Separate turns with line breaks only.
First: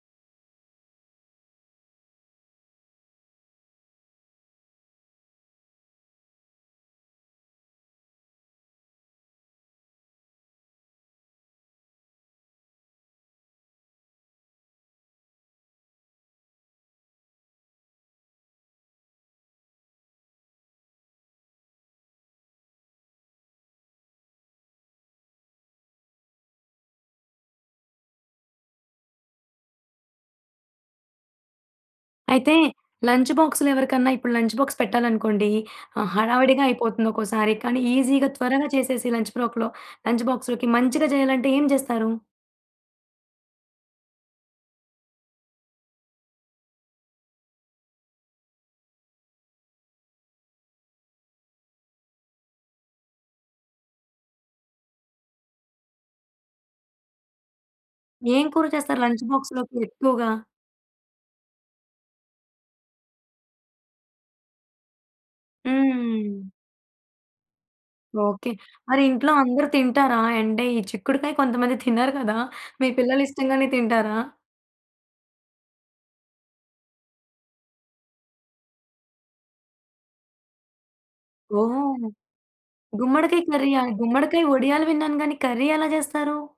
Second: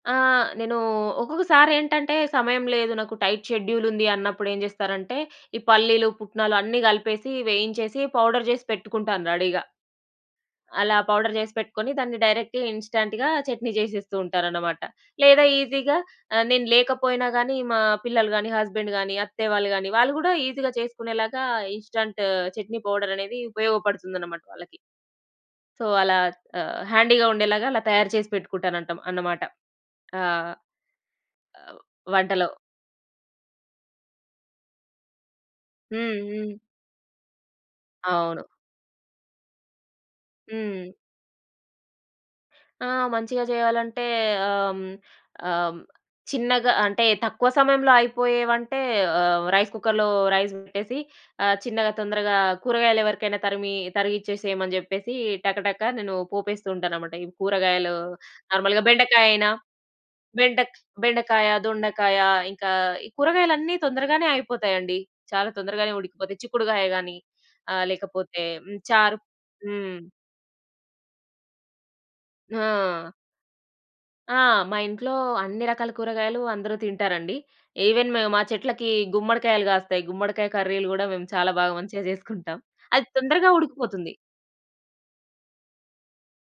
ఆ! నేను ఒక్కొక్కసారి ఏంటంటే సమయం లేదు నాకు టైట్ షెడ్యూలుంది అన్నప్పుడు ఏం జేస్తారంటే ఈ పల్లీలు, పుట్నాలు అన్ని కలిపేసి వేయించేసి పౌడర్ జేసి పెట్టుకుంటాను రెడీగా. అలా పౌడర్ జేసి పెట్టుకొని దాన్ని డైరెక్ట్‌గా ఇన్‌స్టాంట్‌గా చట్నీ చేసేస్తూ ఉంటారనమాట. లేదా ఈజీగా ఆహ్, నేను లేకపోయినా గానీ మా పిల్లలు గానీ, హస్బెండ్ గానీ, అత్తయ్య వాళ్ళు గానీ, వాళ్ళు గూడా ఈజీగా చేసుకునేలాగా ఇన్‌స్టాంట్ చట్నీ పౌడర్ అనేది ఉపయోగపడుతుందనమాట వాళ్ళకి. సో, అలా ఆహ్, హ్యాండీ‌గా ఉండేలాగా అలా తయారు చేసి పెట్టుకుంటానంటాం అన్నమాట. ఆ! అవు వంటలో.
అయితే లంచ్ బాక్స్‌లో ఎవరికన్నా ఇప్పుడు లంచ్ బాక్స్ పెట్టాలనుకోండి ఆహ్,
హ్మ్. హ్మ్.
హడావిడిగా అయిపోతుంది. ఒక్కోసారి కానీ ఈజీగా
అవును.
త్వరగా చేసేసి లంచ్ ప్రోక్‌లో లంచ్ బాక్స్‌లోకి
హ్మ్.
మంచిగా చేయాలంటే ఏం జేస్తారు?
ఆ! మంచిగా చేయాలంటే ఆహ్, హ్మ్. ఆహ్, హ్మ్. చిన్నగా అంటే తక్కువ సమయంలో అయిపోయే వంటే ఆహ్, రైస్ కుక్కర్‌లో రైస్ పెట్టేసి ఆ చిన్నగా తొందరగా కూరగాయలు ఎవరికైనా తరిమి తరిగిచ్చేసేయమని జెప్పేసి టక-టక నేను పోపేస్తూ ఉంటాననమాట. ఈ కూరగాయలు
ఏం కూర
నార్మల్‌గా
చేస్తారు లంచ్
బెండకాయ అయినా
బాక్స్‌లోకి ఎక్కువగా?
బెండక్ బెండకాయ, దొండకాయ ఇంకా ఈ కూరగాయలన్నీ తొందరగానే అయిపోతాయండి. చాలా తొందరగానే ఉడికిపోతాయి
హ్మ్.
చిక్కుడుగాయ గానీ ఆహ్, లేకపోతే
ఓకే.
హ్మ్.
మరి
చారు.
ఇంట్లో అందరు
హ్మ్.
తింటారా? అంటే ఈ చిక్కుడుకాయ కొంతమంది తినరు గదా! మీ
ఆ!
పిల్లలు ఇష్టంగానే తింటారా?
ఆ! మా ఇంట్లో అన్ని రకాల కూరగాయలు అందరూ తింటారండి. ఈవెన్ మ్ మా చెట్లకి గుమ్మడికాయలు గాస్తాయి. గుమ్మడికాయ కర్రీలు గూడా మేము చాలా బాగా
ఓహ్!
మంచిగా చేసుకుంటాం. అది
గుమ్మడికాయ
తొందరగా
కర్రీయా?
ఉడికిపోతుంది.
గుమ్మడికాయ ఒడియాలు విన్నాను గానీ కర్రీ ఎలా చేస్తారు?